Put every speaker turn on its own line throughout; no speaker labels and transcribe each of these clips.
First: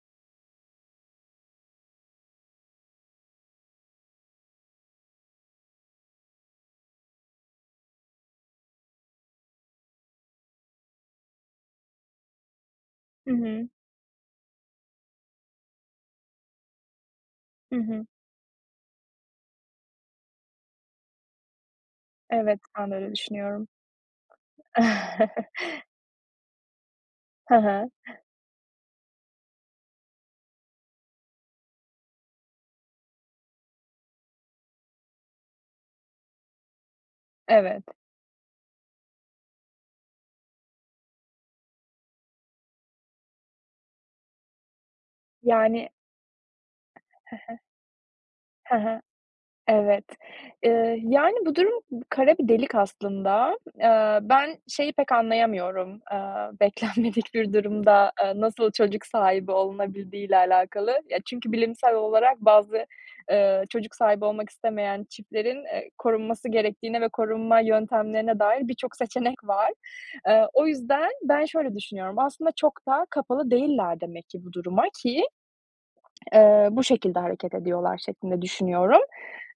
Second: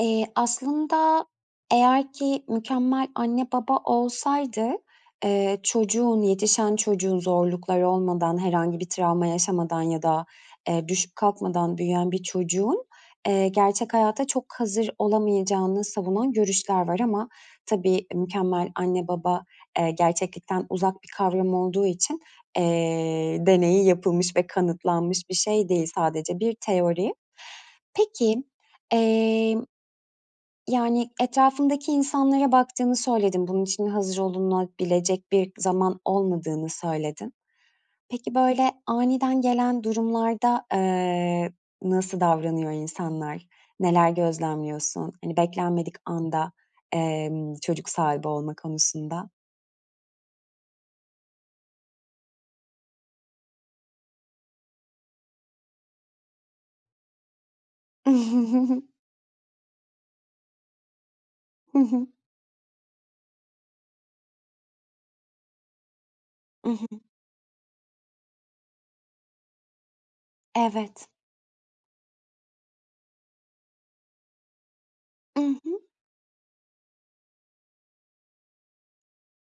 Eee, aslında eğer ki mükemmel anne baba olsaydı, eee, çocuğun, yetişen çocuğun, zorlukları olmadan, herhangi bir travma yaşamadan ya da, eee, düşüp kalkmadan büyüyen bir çocuğun,
Hı
eee,
hı.
gerçek hayata çok hazır olamayacağını savunan görüşler var ama
Hı hı.
tabii mükemmel anne baba, eee, gerçeklikten uzak bir kavram olduğu için,
Evet, ben de öyle
eee,
düşünüyorum.
deneyi yapılmış ve kanıtlanmış bir şey değil, sadece bir teori.
Hı hı.
Peki, emm, yani, etrafındaki insanlara baktığını söyledin. Bunun için hazır olunabilecek bir zaman olmadığını söyledin.
Evet.
Peki, böyle aniden gelen durumlarda, eee, nasıl davranıyor insanlar? Neler gözlemliyorsun? Hani,
Yani
beklenmedik anda,
Hı
emm,
hı.
çocuk sahibi olma
Hı hı.
konusunda?
Evet. Eee, yani, bu durum kara bir delik aslında. Eee, ben, şeyi pek anlayamıyorum, aaa, beklenmedik bir durumda, aaa, nasıl çocuk sahibi olunabildiği ile alakalı. Ya, çünkü
Hı
bilimsel
hı.
olarak bazı, eee, çocuk sahibi olmak istemeyen çiftlerin, eee, korunması
I hı.
gerektiğine ve korunma yöntemlerine dair birçok seçenek var. Eee, o
Evet.
yüzden ben şöyle düşünüyorum; aslında çok da kapalı değiller demek ki bu duruma, ki,
I hı.
eee, bu şekilde hareket ediyorlar şeklinde düşünüyorum.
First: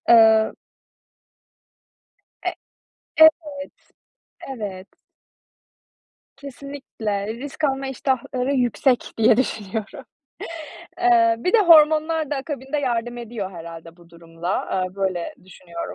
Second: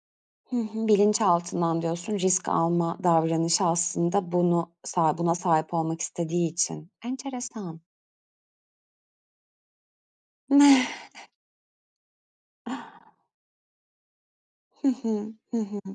Eee
Hı hı. Bilinçaltından diyorsun risk
E
alma davranışı
Evet,
aslında bunu
evet.
sa buna sahip olmak istediği için.
Kesinlikle. Risk
Enteresan.
alma iştahları yüksek diye düşünüyorum. Eee, bir de hormonlar da akabinde yardım ediyor herhâlde bu durumla,
Hı
aaa,
hı.
böyle
Hı
düşünüyorum.
hı.